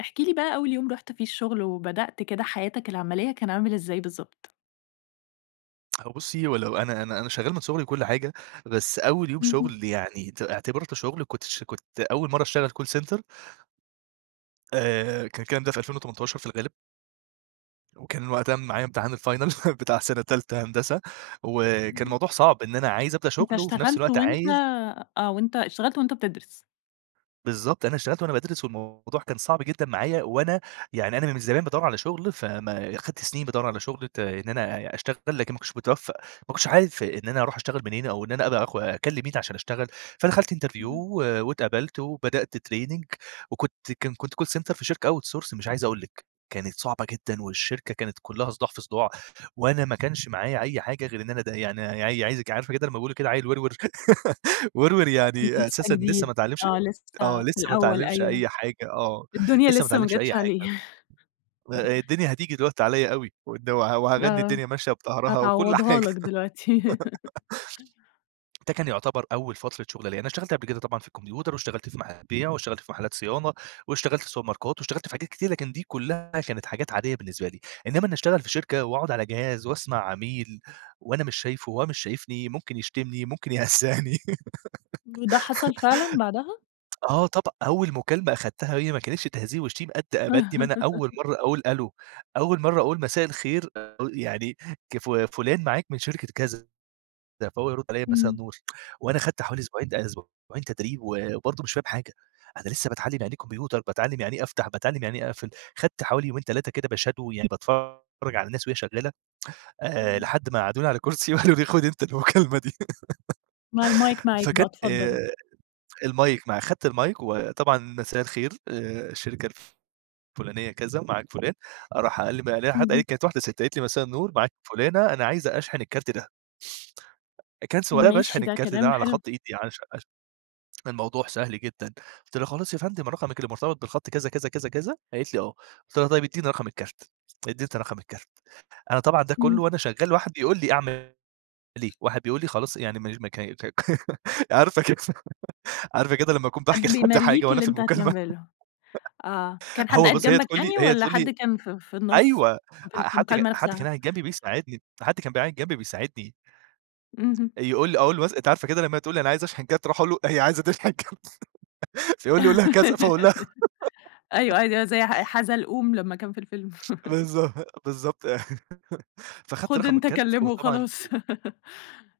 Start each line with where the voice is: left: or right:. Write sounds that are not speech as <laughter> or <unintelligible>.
left: احكِ لي بقى أول يوم رُحت فيه الشغل وبدأت كده حياتك العملية، كان عامل إزاي بالضبط؟
right: هو بُصي ولو أنا أنا أنا شغال من صغري وكل حاجة، بس أول يوم
left: اهم.
right: شغل يعني ت اعتبرته شغل، كنت ش كنت أول مرّة اشتغل Call center آآ، كان الكلام ده في 2018 في الغالب. وكان وقتها معايا إمتحان الFinal <chuckles> بتاع سنة تالتة هندسة، وكان
left: اهم.
right: الموضوع صعب إن أنا عايز أبدأ
left: أنت
right: شغل، وفي نفس
left: اشتغلت
right: الوقت
left: وأنت
right: عايز
left: آه وأنت اشتغلت وأنت بتدرس؟
right: بالضبط أنا اشتغلت وأنا بادرس والموضوع كان صعب جدًا معايا وأنا، يعني أنا من زمان بادوّر على شغل، فما خدت سنين بادوّر على شغل ت إن أنا أ أشتغل لكن ما كنتش متوفق، ما كنتش عارف إن أنا أروح أشتغل منين أو إن أنا أبقى أخ أكلم مين عشان أشتغل. فدخلت Interview
left: اهم.
right: و واتقبلت وبدأت Training وكنت كان كنت Call center في شركة Out source مش عايز أقول لِك. كانت صعبة جدًا والشركة كانت كلها صداع في صداع، وأنا ما كانش معايا أي حاجة غير إن أنا ده يعني ع عايزك عارفة كده لما بيقولوا كده عيل ورور <giggles> ورور
left: آه كنت
right: يعني
left: لسه
right: أساسًا لسه
left: جديد،
right: ما اتعلمش
left: آه
right: آه
left: لسه في
right: لسه ما
left: الأول،
right: اتعلمش
left: أيوه،
right: أي حاجة آه،
left: الدنيا
right: لسه ما
left: لسه ما
right: اتعلمش أي
left: جاتش عليه
right: حاجة آآ
left: <laughs>
right: الدنيا هتيجي دلوقتي عليّا أوي، وإن و وهاغني
left: آه،
right: الدنيا ماشية بضهرها وكل
left: هتعوضها
right: حاجة
left: لك دلوقتي
right: <giggles>
left: <laughs>
right: ده كان يعتبر أول فترة شغل ليا، أنا اشتغلت قبل كده طبعًا في الكمبيوتر، واشتغلت في محل بيع واشتغلت في محلات صيانة، واشتغلت في سوبر ماركات واشتغلت في حاجات كتير لكن دي كلها كانت حاجات عادية بالنسبة لي. إنما إني اشتغل في شركة وأقعد على جهاز، وأسمع عميل وأنا مش شايفه، وهو مش شايفني، ممكن يشتمني، ممكن يهزأني
left: وده حصل فعلًا بعدها؟
right: <giggles> آه طبع أول مكالمة أخدتها هي ماكانتش تهزيء وشتيمة قد ب قد ما أنا أول
left: <laughs>
right: مرّة أقول ألو، أول مرّة أقول مساء الخير يعني ك ف فلان معاك من شركة كذا. فهو يرد عليّا مساء
left: إمم.
right: النور <tsk> وأنا خدت حوالي أسبوعين ده أسبوعين تدريب وبرضه مش فاهم حاجة! أنا لسه باتعلم يعني إيه كمبيوتر، باتعلم يعني إيه أفتح، باتعلم يعني إيه أقفل. خدت حوالي يومين 3 كده باshadow يعني باتفرج على الناس وهي شغالة، آآ
left: اهم.
right: لحد ما قعدوني على كرسي وقالوا لي خُد أنت المكالمة دي
left: ما المايك
right: <giggles>
left: معاك بقى
right: فكان
left: اتفضل.
right: آآ، المايك معايا، خدت المايك وطبعًا مساء الخير، آآ، الشركة الفلانية كذا معاك فلان، راح قال لي <unintelligible> حد
left: اهم.
right: قالت كانت واحدة سِت، قالت لي: "مساء النور معاك فلانة أنا عايزة أشحن الكارت ده." <unintelligible> باشحن
left: ماشي ده
right: الكارت ده
left: كلام
right: على
left: حلو.
right: خط إيدي عش عش الموضوع سهل جدًا، قُلت لها: "خلاص يا فندم رقمِك اللي مرتبط بالخط كذا كذا كذا كذا؟" قالت لي: "آه." قُلت لها: "طيب اديني رقم الكارت." اديتني رقم الكارت. أنا طبعًا ده
left: إمم.
right: كله وأنا شغال واحد بيقول لي أعمل إيه واحد بيقول لي خلاص يعني ما ما ك عارفة كده <giggles> عارفة كده لما أكون
left: حد
right: باحكِي لحد حاجة
left: بيمليك
right: وأنا
left: اللي
right: في
left: أنت
right: المكالمة
left: هتعمله، آه،
right: <giggles>
left: كان حد
right: هو
left: قاعد
right: بُص، هي
left: جنبك
right: تقول لي
left: يعني
right: هي
left: والَّا
right: تقول لي
left: حد كان في في النُص
right: أيوه
left: في الك
right: حد ج
left: المكالمة
right: حد كان
left: نفسها؟
right: قاعد جنبي بيساعدني، حد كان بيبقى قاعد جنبي بيساعدني.
left: اهم.
right: يقول لي أقول له مثلًا أنتِ عارفة كده لما هي تقول لي أنا عايزة اشحن كارت أروح أقول له هي عايزة تشحن كارت <giggles> فيقول لي قُل لها كذا، فأقول لها
left: <giggles> أيوه أيو
right: <giggles>
left: زي ح حزلقوم لما كان في الفيلم <laughs>
right: بالضبط، بالضبط <laughs> فخدت
left: خد
right: رقم
left: أنت
right: الكارت
left: كلمه
right: وطبعًا
left: وخلاص <laughs>